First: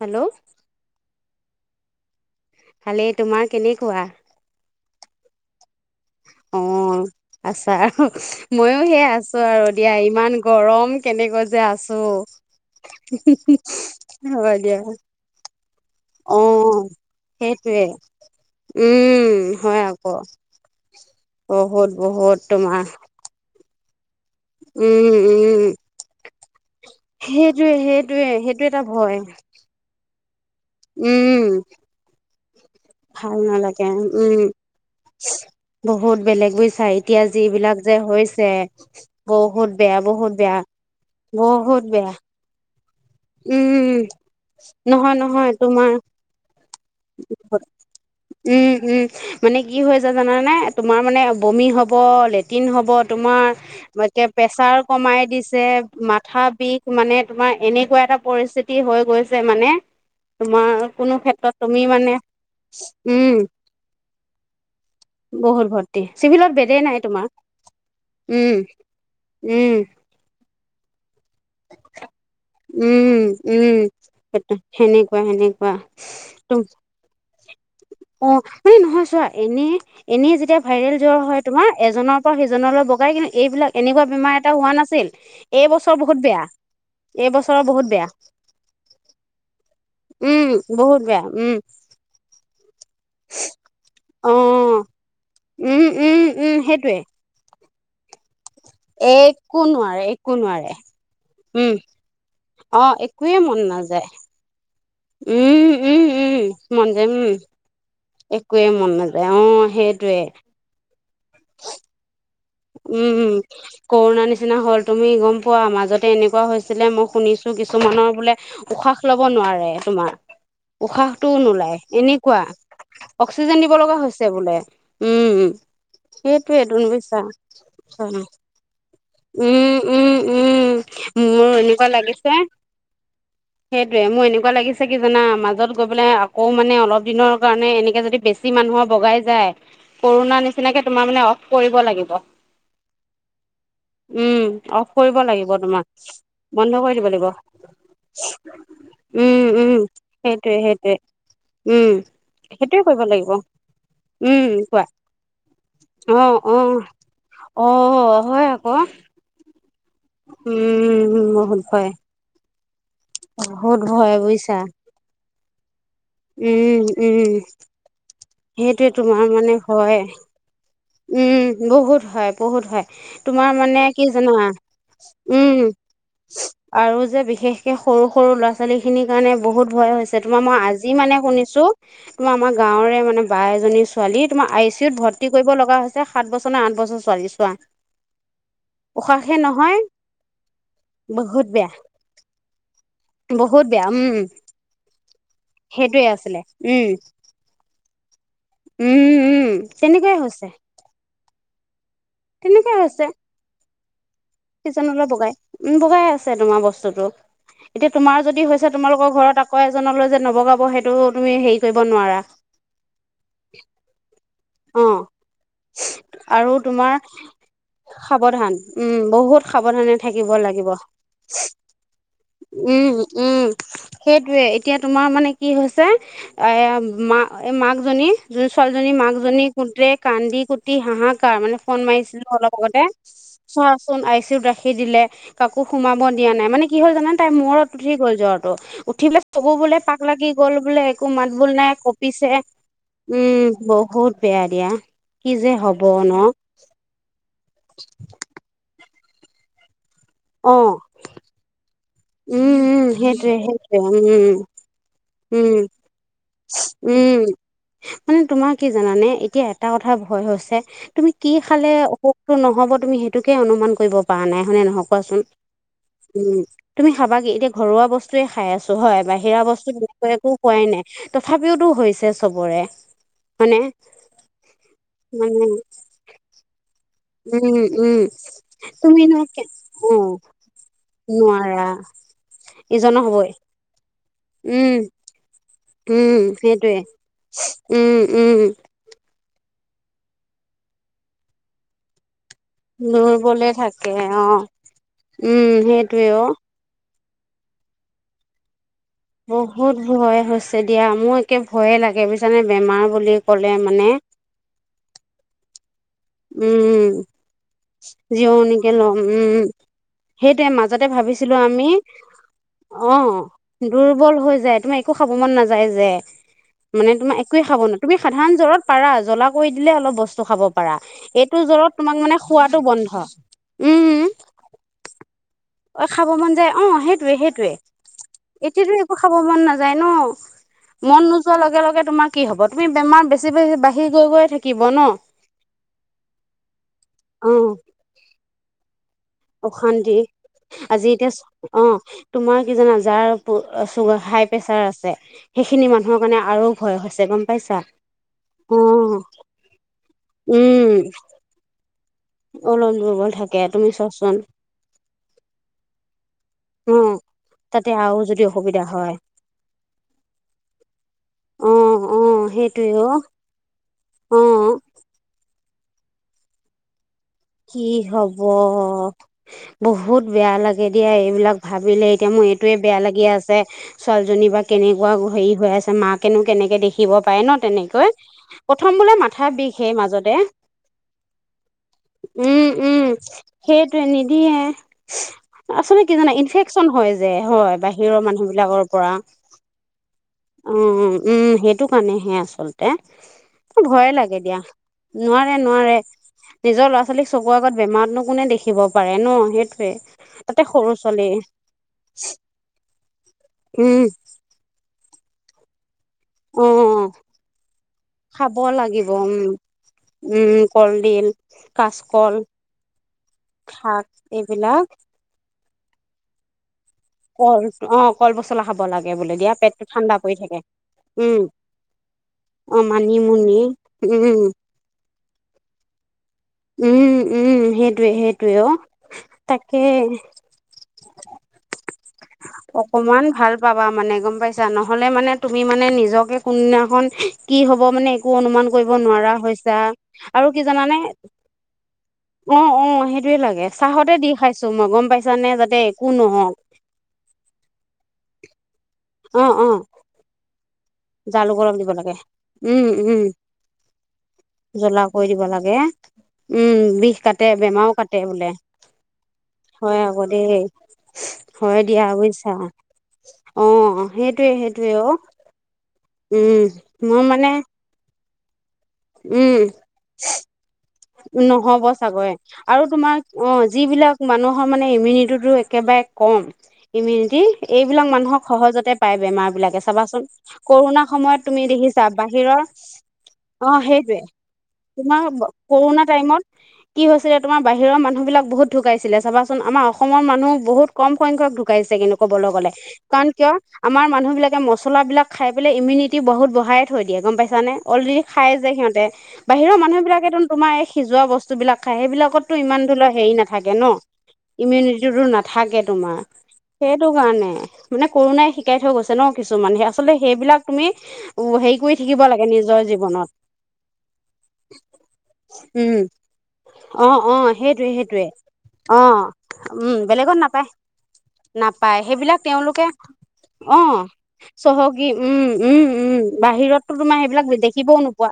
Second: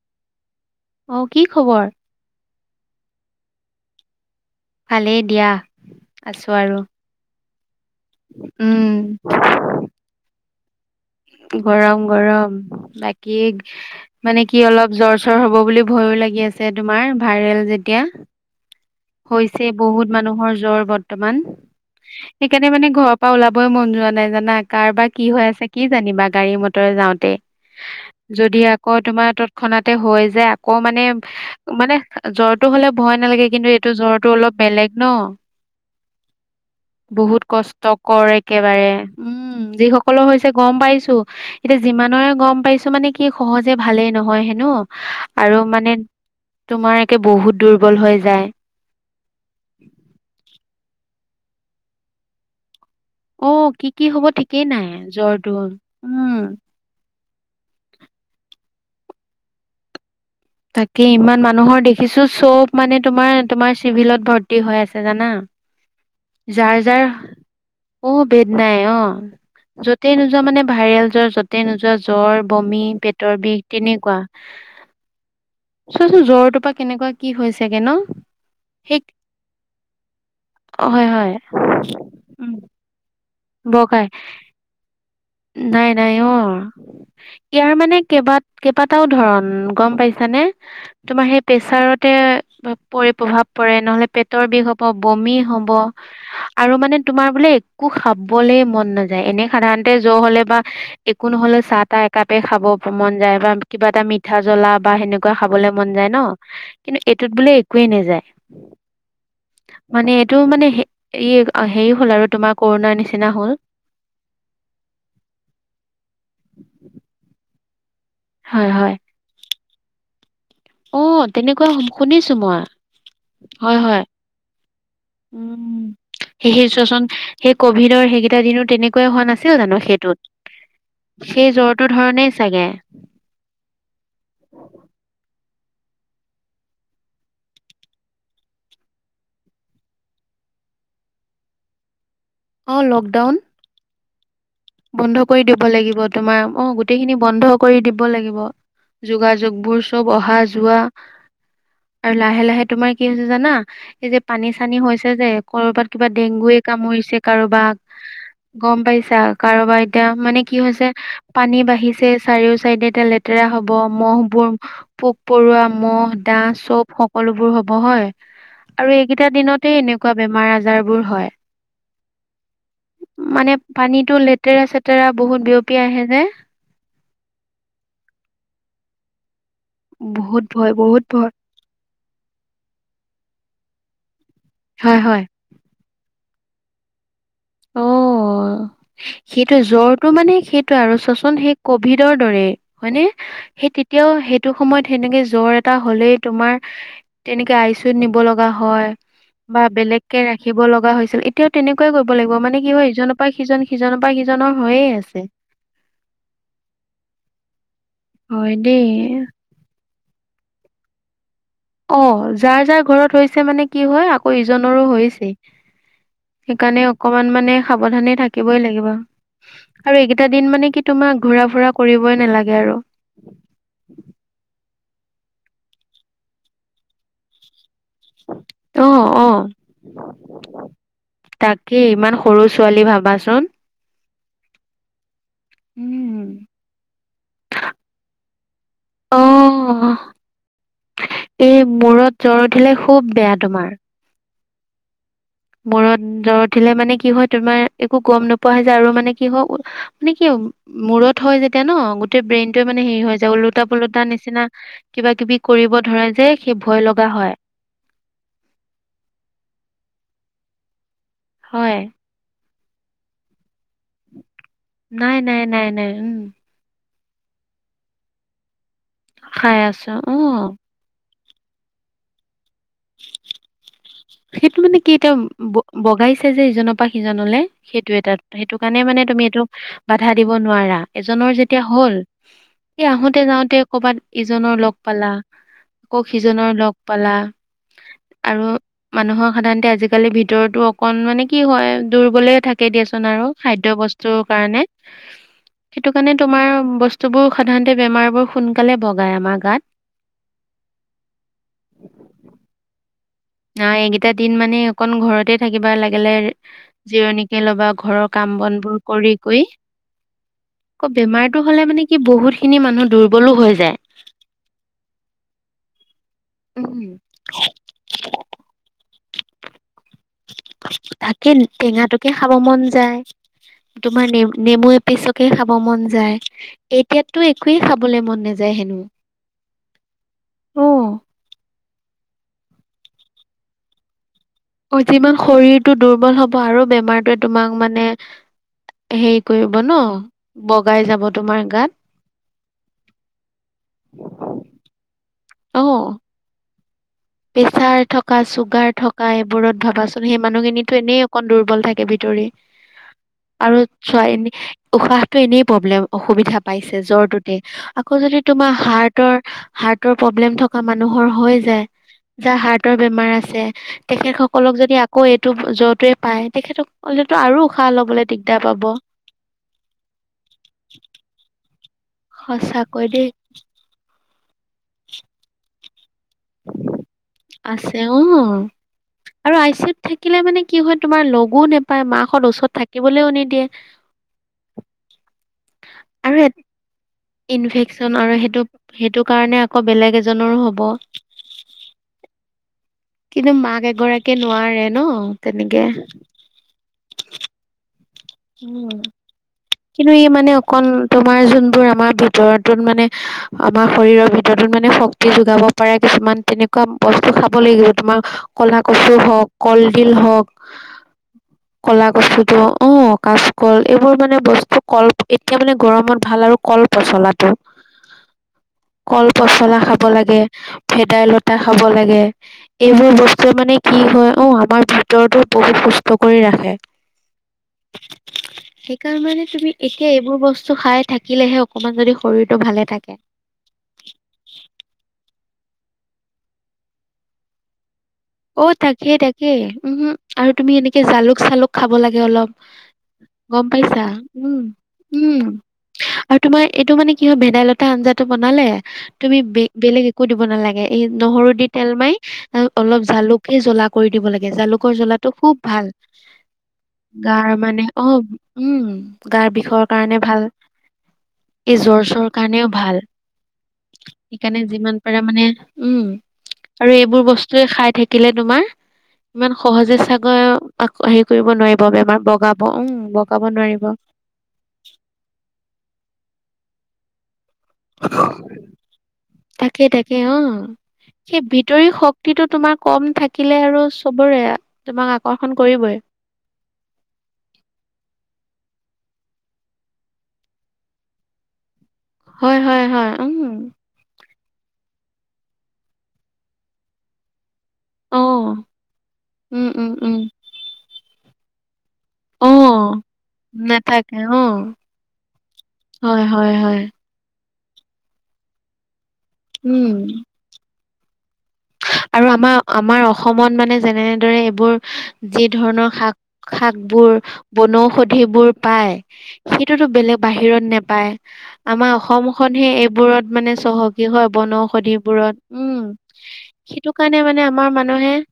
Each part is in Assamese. হেল্ল'? অ', কি খবৰ? ভালে তোমাৰ কেনেকুৱা? ভালেই দিয়া, আছো অ আৰু। আছা অ', ময়ো উম সে আছো আৰু দিয়া ইমান গৰম। কেনেকৈ যে আছো গৰম-গৰম বাকী মানে হয় কি দিয়া অলপ জ্বৰ চৰ হ'ব বুলি ভ ভয় অ লাগি আছে তোমাৰ ভাইৰেল সেইটোৱে যেতিয়া। উম হৈছে হয় বহুত আকৌ মানুহৰ জ্বৰ বৰ্তমান, বহুত বহুত সেইকাৰণে তোমাৰ মানে ঘৰৰ পৰা ওলাব। বই মন যোৱা নাই জানা, কাৰ বা উম কি হৈ আছে উম কি জানিবা গাড়ী মত। যাওঁতে, সেইটোৱে সেইটোৱে যদি সেইটো এটা আকৌ ভয় তোমাৰ তৎক্ষণাত তে হৈ যায় আকৌ মানে উম মানে জ্বৰটো হ'লে ভয় ভাল নালাগে কিন্তু। জ্বৰটো উম অলপ বেলেগ ন, বহুত বেলেগ বুজিছা এতিয়া বহুত যিবিলাক কষ্ট যে কৰ হৈছে একেবাৰে। এ উম বহুত যি বেয়া সকলৰ বহুত হৈছে বেয়া গম পাইছো এতিয়া বহুত বেয়া যিমানৰে গম পাইছো। মানে কি সহজে উম ভালেই নহয় হেনো নহয় নহয় আৰু মানে। তোমাৰ তোমাৰ একে বহুত দুৰ্বল হৈ যায়। উম উম মানে কি হৈ হৈছে জানানে তোমাৰ মানে বমি হ'ব লেটিন হ'ব। তোমাৰ অ কি কি কে হব ঠিকেই প্ৰেছাৰ নাই কমাই জ্বৰটো দিছে উম মাথা বিষ মানে তোমাৰ এনেকুৱা। যি তি হৈ গৈছে মানে। তোমাৰ তাকে কোনো ইমান ক্ষেত্ৰত তুমি মানুহৰ মানে দেখিছো চব মানে তোমাৰ উম তোমাৰ চিভিলত ভৰ্তি হৈ আছে জানা। বহুত ভৰ্তি চিভিলত যাৰ বেডেই যাৰ নাই তোমাৰ। অ বেদ উম নাই অ উম যতেই নোযোৱা মানে ভাইৰেল যৰ যতে নোযোৱা জ্বৰ বমি উম পেটৰ বিষ উম তেনেকুৱা সেনেকুৱা সেনেকুৱা চোৱাচোন তুম জ্বৰটোৰ পৰা কেনেকুৱা কি হৈ চেগে ন। অ মানে সেই নহয় চোৱা এনে এনেই যেতিয়া ভাইৰেল জ্বৰ হয় তোমাৰ এজনৰ পৰা উম সিজনলৈ বগাই। কিন্তু এইবিলাক এনেকুৱা বগাই বেমাৰ এটা হোৱা নাছিল এই নাই বছৰ নাই বহুত বেয়া অ এইবছৰৰ ইয়াৰ বহুত মানে বেয়া কেইবা কেইবাটাও ধৰন গম পাইছানে? উম বহুত বেয়া তোমাৰ সেই উম প্ৰেছাৰতে বাপ [unintelligible] পৰি প্ৰভাৱ পৰে নহলে অ পেটৰ বিষ হব, বমি হব, উম উম উম আৰু মানে সেইটোৱে তোমাৰ বোলে। একো খাবলে মন নাযায় এনে একো সাধাৰণ তে নোৱাৰে জ্ব একো হলে বা নোৱাৰে একো নহলে উম চাহ তাহ একাপেই খাব অ মন যায় একোৱে বা কিবা এটা নাযায় মিঠা জ্বলা। বা সেনেকুৱা খাবলে উম মন উম যায় ন? উম মন কিন্তু যায় উম এইটোত বোলে একোৱেই নাই। একোৱে মন নাযায় অ মানে সেইটোৱে এইটো মানে এই হেৰি হ'ল আৰু তোমাৰ কৰোণাৰ উম নিচিনা উম হ'ল কৰোণাৰ নিচিনা হল তুমি গম পোৱা মাজতে এনেকুৱা হৈছিলে মই শুনিছো কিছুমানৰ বোলে হয় হয় উশাহ লব নোৱাৰে তোমাৰ অ', উশাহটোও তেনেকুৱা নোলায় শুন- শুনিছো এনেকুৱা মই অক্সিজেন দিব হয় লগা হয় হৈছে বোলে উম সেই সেইটোয়েই সেই ত চোৱাচোন বৈছা সেই কভিডৰ অ সেইকেইটা দিনো তেনেকুৱাই হোৱা নাছিল জানো উম, উম, সেইটোত। উম, মোৰ এনেকুৱা লাগিছে উ [unintelligible] সেইটোয়ে মোৰ এনেকুৱা লাগিছে কি জানা। মাজত গৈ পেলাই আকৌ মানে অলপ দিনৰ কাৰণে এনেকে যদি বেছি মানুহ বগাই জাই কোৰোণা। নিচিনাকে তোমাৰ মানে অফ কৰিব লাগিব। অঁ লকডাউন উম অফ কৰিব বন্ধ কৰি দিব তোমাৰ লাগিব তোমাৰ অ বন্ধ কৰি দিব গোটেইখিনি লাগিব বন্ধ কৰি দিব লাগিব। উম, যোগাযোগ উম, বোৰ চব অহা সেইটোয়ে যোৱা সেইটোয়ে উম, আৰু লাহে লাহে সেইটোয়ে তোমাৰ কৰিব কি হৈছে লাগিব জানা এই যে উম, পানী চানী কোৱা হৈছে যে ক'বাত কিবা অ', ডং গৈয়ে অ', কামুৰিছে কাৰোবাক অ', হয় আকৌ গম পাইছা কাৰোবাই এতিয়া মানে কি হৈছে উম, বহুত পানী ভয় বাঢ়িছে চাৰিও চাইডে এ লেতেৰা হব বহুত ভয় মহ বোৰ বুজিছা পোক পৰুৱা মহ' দা উম, চব উম, সকলোবোৰ হ'ব হয়, সেইটোয়ে আৰু তোমাৰ এইকেইটা মানে দিনতে হয় এনেকুৱা বেমাৰ আজাৰ বোৰ হয় উম বহুত হয়। বহুত হয় তোমাৰ মানে কি পানীতো জানা, লেতেৰা চেতেৰা বহুত উম বিয়পি আহে যে আৰু যে বিশেষকে সৰু সৰু ল'ৰা ছোৱালী খিনিৰ কাৰণে বহুত ভয় হৈছে তোমাৰ বহুত মই ভয় আজি বহুত মানে ভয় শুনিছো তুমাৰ আমাৰ গাঁওৰে মানে বা এজনী ছোৱালী তোমাৰ আই চি ইউত হয় হয় ভৰ্তি কৰিব লগা ছে সাত বছৰ নে আঠ বছৰ ছোৱালী চোৱা। উশাহহে সেইটোৱে নহয় জ্বৰটো মানে সেইটো আৰু চোৱা চোৱা বহুত সেই বেয়া, কভিডৰ দৰে। হয়নে বহুত সেই বেয়া তেতিয়াও উম, সেইটো সময়ত সেনেকে জ্বৰ এটা সেইটোৱে হলেই আছিলে। তোমাৰ উম, তেনেকে আই চিউত নিব লগা হয় উম, উম, বা তেনেকুৱাই বেলেগকে হৈছে, ৰাখিব লগা হৈছিল এতিয়াও তেনেকুৱাই কৰিব লাগিব মানে কি হয় ইজনৰ পৰা সিজন সিজনৰ পৰা সিজনৰ সিজন হৈয়ে অলপ আছে। বগাই উ বগাই আছে তোমাৰ বস্তুতো এতিয়া তোমাৰ যদি হয় হৈছে দেই। তোমালোকৰ ঘৰত আকৌ এজনলৈ যে নবগাব সেইটো তুমি হেৰি কৰিব অ নোৱাৰা যাৰ যাৰ ঘৰত হৈছে মানে কি হয় আকৌ অ ইজনৰো হৈছেই। আৰু সেইকাৰণে তোমাৰ অকমান মানে সাৱধানে সাৱধান থাকিবই লাগিব। উম বহুত সাৱধানে আৰু থাকিব এইকেইটা দিন লাগিব মানে কি তোমাক ঘূৰা ফুৰা কৰিবই নালাগে আৰু। উম উম সেইটোৱে এতিয়া তোমাৰ মানে কি হৈছে এ মা মাক জনী যোন ছোৱালজনী অ', মাকজনী অ', গোটেই কান্দি কুটি হাহাকাৰ মানে ফোন তাকেই ইমান মাৰিছিলো সৰু অলপ ছোৱালী আগতে। ভাবাচোন চোন আই চিউ ৰাখি দিলে কাকো সোমাব উম। দিয়া নাই মানে কি হ'ল জানে তাই মূৰত উঠি গ'ল জ্বৰ। উঠি পেলাই চবু বোলে অ', পাক লাগি গল বোলে একো মাত বোল এই নাই মূৰত কঁপিছে। জ্বৰ উঠিলে খুব বেয়া উম তোমাৰ। বহুত বেয়া দিয়া কি যে হব মূৰত ন জ্বৰ উঠিলে মানে কি হয় তোমাৰ একো গম নোপোৱা হৈ যোয় আৰু মানে কি হয় মানে কি অ মূৰত হয় যেতিয়া ন গোটেই উম ব্ৰেইনটোৱে উম মানে হেৰি হৈ যায় সেইটোৱে ওলোটা সেইটোৱে উম পোলোতা নিচিনা কিবা কিবি উম কৰিব ধৰে যে সেই ভয় লগা উম হয়। মানে তোমাৰ কি জানানে এতিয়া এটা কথা ভয় হৈছে তুমি কি খালে হয় অসুখটো নহব তুমি সেইটোকে অনুমান কৰিব পৰা নাই হয়নে নহয় নাই কোৱাচোন নাই নাই নাই উম। তুমি খাবা কি এতিয়া ঘৰুৱা বস্তুয়ে খাই আছো হয় বাহিৰা খাই বস্তু আছো তেনেকৈ অ একো খোৱাই নাই তথাপিওতো হৈছে চবৰে মানে সেইটো মানে কি এতিয়া বগাইছে যে ইজনৰ পা সিজনলে উম সেইটো উম এটা দুটা সেইটো কাৰণে মানে তুমি এইটো অ বাধা দিব নোৱাৰা এজনৰ নোৱাৰা যেতিয়া হয় হল এ ইজনৰ আহোতে হবই যাওঁতে কৰবাত ইজনৰ লগ উম পালা আকৌ উম সিজনৰ লগ সেইটোৱে পালা উম উম আৰু মানুহৰ সাধাৰণতে আজিকালি ভিতৰতো অকন মানে কি হয় দুৰ্বলে থাকে দিয়াচোন আৰু দুৰ্বলে খাদ্য থাকে বস্তুৰ অ কাৰণে উম সেইটো সেইটোৱে কাৰণে অ তোমাৰ বস্তু স্তুবোৰ সাধাৰণতে বেমাৰবোৰ সুন বহুত ভয় হৈছে দিয়া মোৰ একে ভয়ে লাগে বুজছানে বেমাৰ বুলি ক'লে ন মানে এইকেইটা দিন মানে অকন ঘৰতে থাকিবা লাগিলে জিৰণিকে ল'বা ঘৰৰ কাম বন জিৱণী কে বোৰ লম কৰি কৰি উম সেইটোয়ে মাজতে আকৌ ভাবিছিলো বেমাৰটো হলে আমি মানে কি বহুত খিনি মানুহ অ দুৰ্বলো হৈ যায় দুৰ্বল হৈ যায় তুমি একো খাব মন নাযায় যে মানে উম তোমা একোৱে খাব তুমি সাধাৰণ জ্বৰত পাৰা জ্বলা কৰি দিলে অলপ বস্তু খাব পাৰা তাকে এইটো জ্বৰত তোমাক টেঙাটোকে মানে খাব খোৱাটো মন বন্ধ যায় তুমাৰ নেমু পিছ খাব অ খাব মন যায় অ সেইটোয়ে এতিয়াতো সেইটোয়ে একোৱেই খাবলৈ মন নাযায় এতিয়াতো হেনো একো খাব মন নাযায় ন। অ মন নোযোৱাৰ লগে লগে তোমাৰ কি হব তুমি বেমাৰ বেছি বাঢ়ি গৈ গৈ থাকিব অ ন যিমান শৰীৰটো দুৰ্বল হব আৰু বেমাৰটোৱে অ তোমাক মানে কি কৰিব ন অশান্তি বগাই আজি যাব এতিয়া তোমাৰ অ গাত তোমাৰ কি জানা যাৰ চুগাৰ হাই প্ৰেচাৰ আছে সেইখিনি অ মানুহৰ কাৰণে আৰু ভয় হৈছে। গম পাইছা প্ৰেছাৰ থকা অ চুগাৰ থকা এইবোৰত ভাবাচোন সেই উম মানুহখিনিতো এনেই অকন দুৰ্বল থাকে ভিতৰি অলপ দুৰ্বল থাকে আৰু তুমি ছ চোৱাচোন উশাহটো এনেই প্ৰব্লেম অসুবিধা অ পাইছে জ্বৰ টোটে তাতে আকৌ আৰু যদি তোমাৰ অসুবিধা হয় হাৰ্টৰ হাৰ্টৰ প্ৰব্লেম থকা মানুহৰ হয় অ যায় অ যে যাৰ সেইটোৱে হাৰ্টৰ বেমাৰ অ আছে তেখেত অ সকলক যদি আকৌ এইটো জ্বৰটোৱে পায় তেখেতক কি হব বহুত বেয়া লাগে দিয়া এইবিলাক বিলে এতিয়া মোৰ এইটোৱে বেয়া সঁচাকৈ দেই লাগি আছে ছোৱালীজনী বা কেনেকুৱা হেৰি হৈ আছে মাক কেনো কেনেকে দেখিব পাৰে ন', আছে তেনেকৈ অ প্ৰথম বোলে মাথাৰ আৰু আই বিষ চি সেই ইউত মাজতে থাকিলে মানে কি হয় তোমাৰ লগো নোপায় মাকহঁত ওচৰত উম- উম থাকিবলৈও নিদিয়ে সেইটোৱে নিদিয়ে। আচলে কি জানা আৰু ইনফেকশ্যন হয় যে যে হয় ইনফেকচন বাহিৰৰ আৰু মানুহ সেইটো বিলাকৰ পৰা সেইটো কাৰণে আকৌ বেলেগ এজনৰো হ'ব উম - উম সেইটো কাৰণে। হে আচলতে কিন্তু মাক ভয়ে এগৰাকীয়ে লাগে দিয়া নোৱাৰে ন নোৱাৰে- তেনেকে নোৱাৰে নিজৰ ল'ৰা ল'ৰা -ছোৱালীক চকুৰ আগত বেমাৰতনো কোনে দেখিব পাৰে ন', সেইটোৱে কিন্তু, ই মানে তাতে অকন সৰু ছোৱালী তোমাৰ যোনবোৰ আমাৰ ভিতৰত যোন মানে আমাৰ উম শৰীৰৰ ভিতৰত নতুন মানে শক্তি যোগাব পাৰে কিছুমান তেনেকুৱা অ বস্তু খাব লাগিব তোমাৰ খাব কলা লাগিব কচু উম হ'ক, কলডিল হ'ক উম কলডিল কলা কাচকল কচুটো অহ কাচকল শাক এইবোৰ মানে বস্তু এইবিলাক কল এতিয়া মানে গৰমত ভাল আৰু কল পচলাটো, কল অ কল পচলা খাব লাগে কল বোলে দিয়া -পচলা পেটটো খাব ঠাণ্ডা পৰি লাগে থাকে উম ভেদাইলতা খাব ল লাগে অ এইবোৰ বস্তুৱে মানিমুনি মানে কি হয় উম অহ আমাৰ ভিতৰতো বহুত সুস্থ কৰি ৰাখে। উম -উম সেইটো সেইকাৰণ মানে তুমি একে এইবোৰ বস্তু খাই থাকিলেহে অকমান যদি শৰীৰটো ভালে থাকে। অকমান ভাল পাবা মানে গম পাইছা নহ'লে মানে তুমি মানে নিজকে কোনদিনাখন কি হ'ব মানে একো অনুমান অহ, কৰিব তাকেই- নোৱাৰা তাকেই হৈছা উহহো আৰু কি তুমি জানানে এনেকে জালুক- চালুক খাব লাগে অলপ। অ অ সেইটোয়ে গম লাগে পাইছা চাহতে দি উম খাইছো মই গম -উম পাইছানে যাতে একো আৰু নহওক তোমাৰ এইটো মানে কিহয় ভেদাইলতা আঞ্জাটো বনালে তুমি অ অ বেগ- বেলেগ একো দিব নালাগে এই নহৰু জালুক দি অলপ দিব তেল মাৰি লাগে। উম, অলপ উম, জালুক হে জ্বলা কৰি দিব লাগে জালুকৰ জ্বলা কৰি জ্বলাটো দিব খুব লাগে। ভাল উম, বিষ কাটে গাৰ মানে বেমাৰো অহ কাটে বোলে। উম গাৰ বিষৰ হয় কাৰণে আকৌ ভাল দেই। এই হয় জ্বৰ দিয়া - চৰ বুজিছা। কাৰণেও ভাল। অ', সেইটোৱে সেইকাৰণে সেইটোৱে যিমান অ'। পাৰা মানে উম উম, আৰু এইবোৰ মই মানে বস্তুয়ে খাই থাকি থাকিলে তোমাৰ ইমান উম, সহজে ছাগে হেৰি কৰিব নোৱাৰিব নহ'ব বেমাৰ চাগৈ। বগাব আৰু উম তোমাৰ বগাব অ', নোৱাৰিব। যিবিলাক মানুহৰ মানে ইমিউনিটিটো একেবাৰে কম ইমিউনিটি এইবিলাক মানুহক সহজতে পায় বেমাৰ বিলাকে তাকে তাকে চাবাচোন অ কৰোণাৰ সময়ত সেই তুমি ভিতৰি দেখিছা শক্তিটো বাহিৰৰ তোমাৰ কম থাকিলে অ', আৰু সেইটোৱে চবৰে তোমাক তোমাৰ আকৰ্ষণ কৰিবই। কৰোণা টাইমত কি হৈছিলে তোমাৰ বাহিৰৰ মানুহ বিলাক বহুত- ঢুকাইছিলে চাবাচোন আমাৰ অসমৰ মানুহ বহুত কম সংখ্যক ঢু ঢুকাইছে কিন্তু কবলৈ হয় গ'লে হয় হয় কাৰণ কিয় উম আমাৰ মানুহ বিলাক তে মছলাবিলাক খাই পেলাই ইমিউনিটি বহুত বঢ়ায় থৈ দিয়ে গম পাইছানে? অ অলৰেডি খাই যে সিহঁতে উম বাহিৰৰ উম মানুহ উম বিলাকে তোমাৰ এই সিজোৱা বস্তু বিলাক খায় সেই অ বিলাকততো ইমানটো ল হেৰি নাথাকে ন', ইমিউনিটি টোটো নাথাকে তোমাৰ হয় হয় হয় সেইটো কাৰণে মানে কৰোণাই শিকাই থৈ গৈছে ন' কিছুমান উম আচলতে সেইবিলাক তুমি উম, হেৰি কৰি থাকিব আৰু লাগে আমাৰ নিজৰ আমাৰ জীৱনত। অসমত মানে যেনেদৰে এইবোৰ যি ধৰণৰ উম শাক- শাক অ বোৰ অ সেইটোৱে বনৌষধি সেইটোৱে বোৰ পায় অ সেইটোতো উম বেলেগ বেলেগত নাপায় বাহিৰত নেপায় আমাৰ নাপায় সেইবিলাক অসমখনহে তেওঁলোকে এইবোৰত মানে অ চহকী হয় চহকী বনৌষধিবোৰত উম সেইটো বাহিৰততো তোমাৰ কাৰণে মানে সেইবিলাক আমাৰ দেখিবও মানুহে নোপোৱা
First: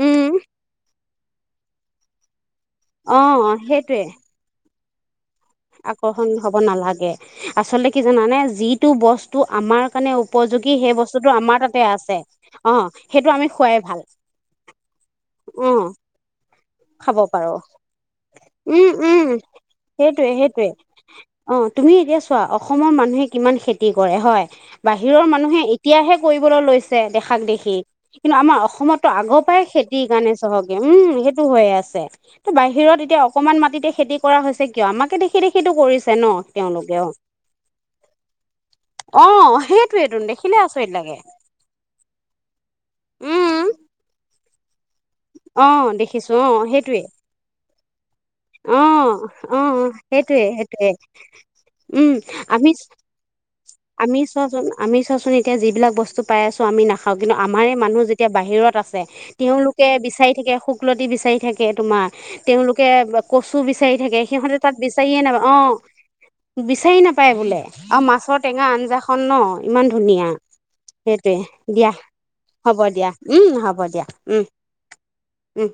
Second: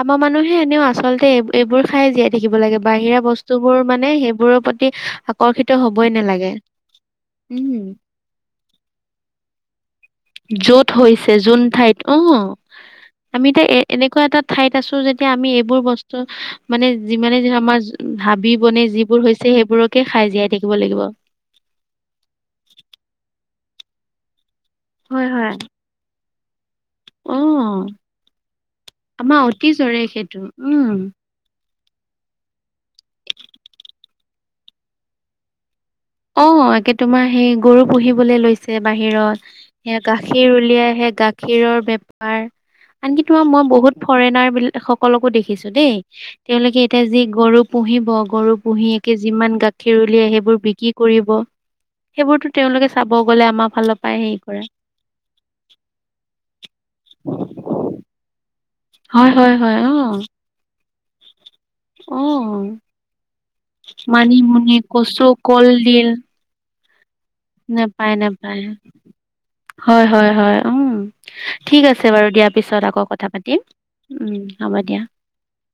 আমাৰ মানুহে এনেও আচলতে এইবোৰ খাই জীয়াই থাকিব লাগে বাহিৰা অ বস্তু বোৰ সেইটোৱে মানে সেইবোৰৰ প্ৰতি আকৰ্ষিত হবই আকৰ্ষণ নালাগে হব নালাগে উম আচলতে কি জানানে যিটো বস্তু আমাৰ কাৰণে উপযু যোগী য'ত সেই হৈছে বস্তুতোটো যোন আমাৰ তাতে ঠাইত অ আছে। অ সেইটো আমি এতিয়া এ খোৱাই ভাল এনেকুৱা এটা ঠাইত আছো যেতিয়া আমি অ। এইবোৰ বস্তু মানে খাব যিমানে পাৰো যিহক আমাৰ হাবি বনে উম উম যিবোৰ হৈছে সেইবোৰকে সেইটোৱে খাই জীয়াই সেইটোৱে থাকিব লাগিব অ তুমি এতিয়া চোৱা অসমৰ মানুহে কিমান খেতি কৰে হয়। বাহিৰৰ হয় হয় মানুহে এতিয়াহে কৰিবলৈ লৈছে অ দেখাক দেখি কিন্তু আমাৰ অসমততো আমাৰ আগৰ পৰাই, অতি জৰে খেতিৰ কাৰণে সেইটো চহকী উম সেই হৈ আছে ত বাহিৰত এতিয়া অকমান মাটিতে খেতি কৰা হৈছে কিয় আমাকে দেখি দেখিতো কৰিছে। ন অ একে তেওঁলোকেও তোমাৰ সেই গৰু পুহিবলৈ লৈছে অ বাহিৰত সেয়া সেইটোৱেতো গাখীৰ দেখিলে আচৰিত উলিয়াইহে লাগে গাখীৰৰ বেপাৰ আনকি তোমাৰ উম মই বহুত ফৰেনাৰ বিলাক সকলকো অ দেখিছো দেই দেখিছো অ তেওঁলোকে সেইটোৱে এতিয়া যি গৰু পুহিব গৰু অ পুহী একে অ যিমান গাখীৰ ওলিয়াই সেইটোৱে সেইবোৰ সেইটোৱে বিক্ৰী কৰিব উম সেইবোৰতো আমি তেওঁলোকে চাব গলে আমাৰ ফালৰ পৰাই আমি হেৰি কৰে চোৱাচোন আমি চোৱাচোন এতিয়া যিবিলাক বস্তু পাই আছো আমি নাখাও কিন্তু আমাৰে মানুহ যেতিয়া বাহিৰত আছে হয় হয় হয় তেওঁলোকে বিচাৰি অ থাকে শুকলতি বিচাৰি থাকে তোমাৰ অ তেওঁলোকে কচু বিচাৰি থাকে সিহঁতে তাত মানিমুনি বিচাৰিয়ে কচু নাপায় অ কলডিল পাই বোলে আৰু নাপায় মাছৰ নাপায় টেঙা আঞ্জাখন ন ইমান হয় ধুনীয়া হয় হয় উম সেইটোৱে ঠিক দিয়া। আছে বাৰু দিয়া হ'ব পিছত আকৌ দিয়া কথা পাতিম উম হ'ব দিয়া উম হ'ব দিয়া উম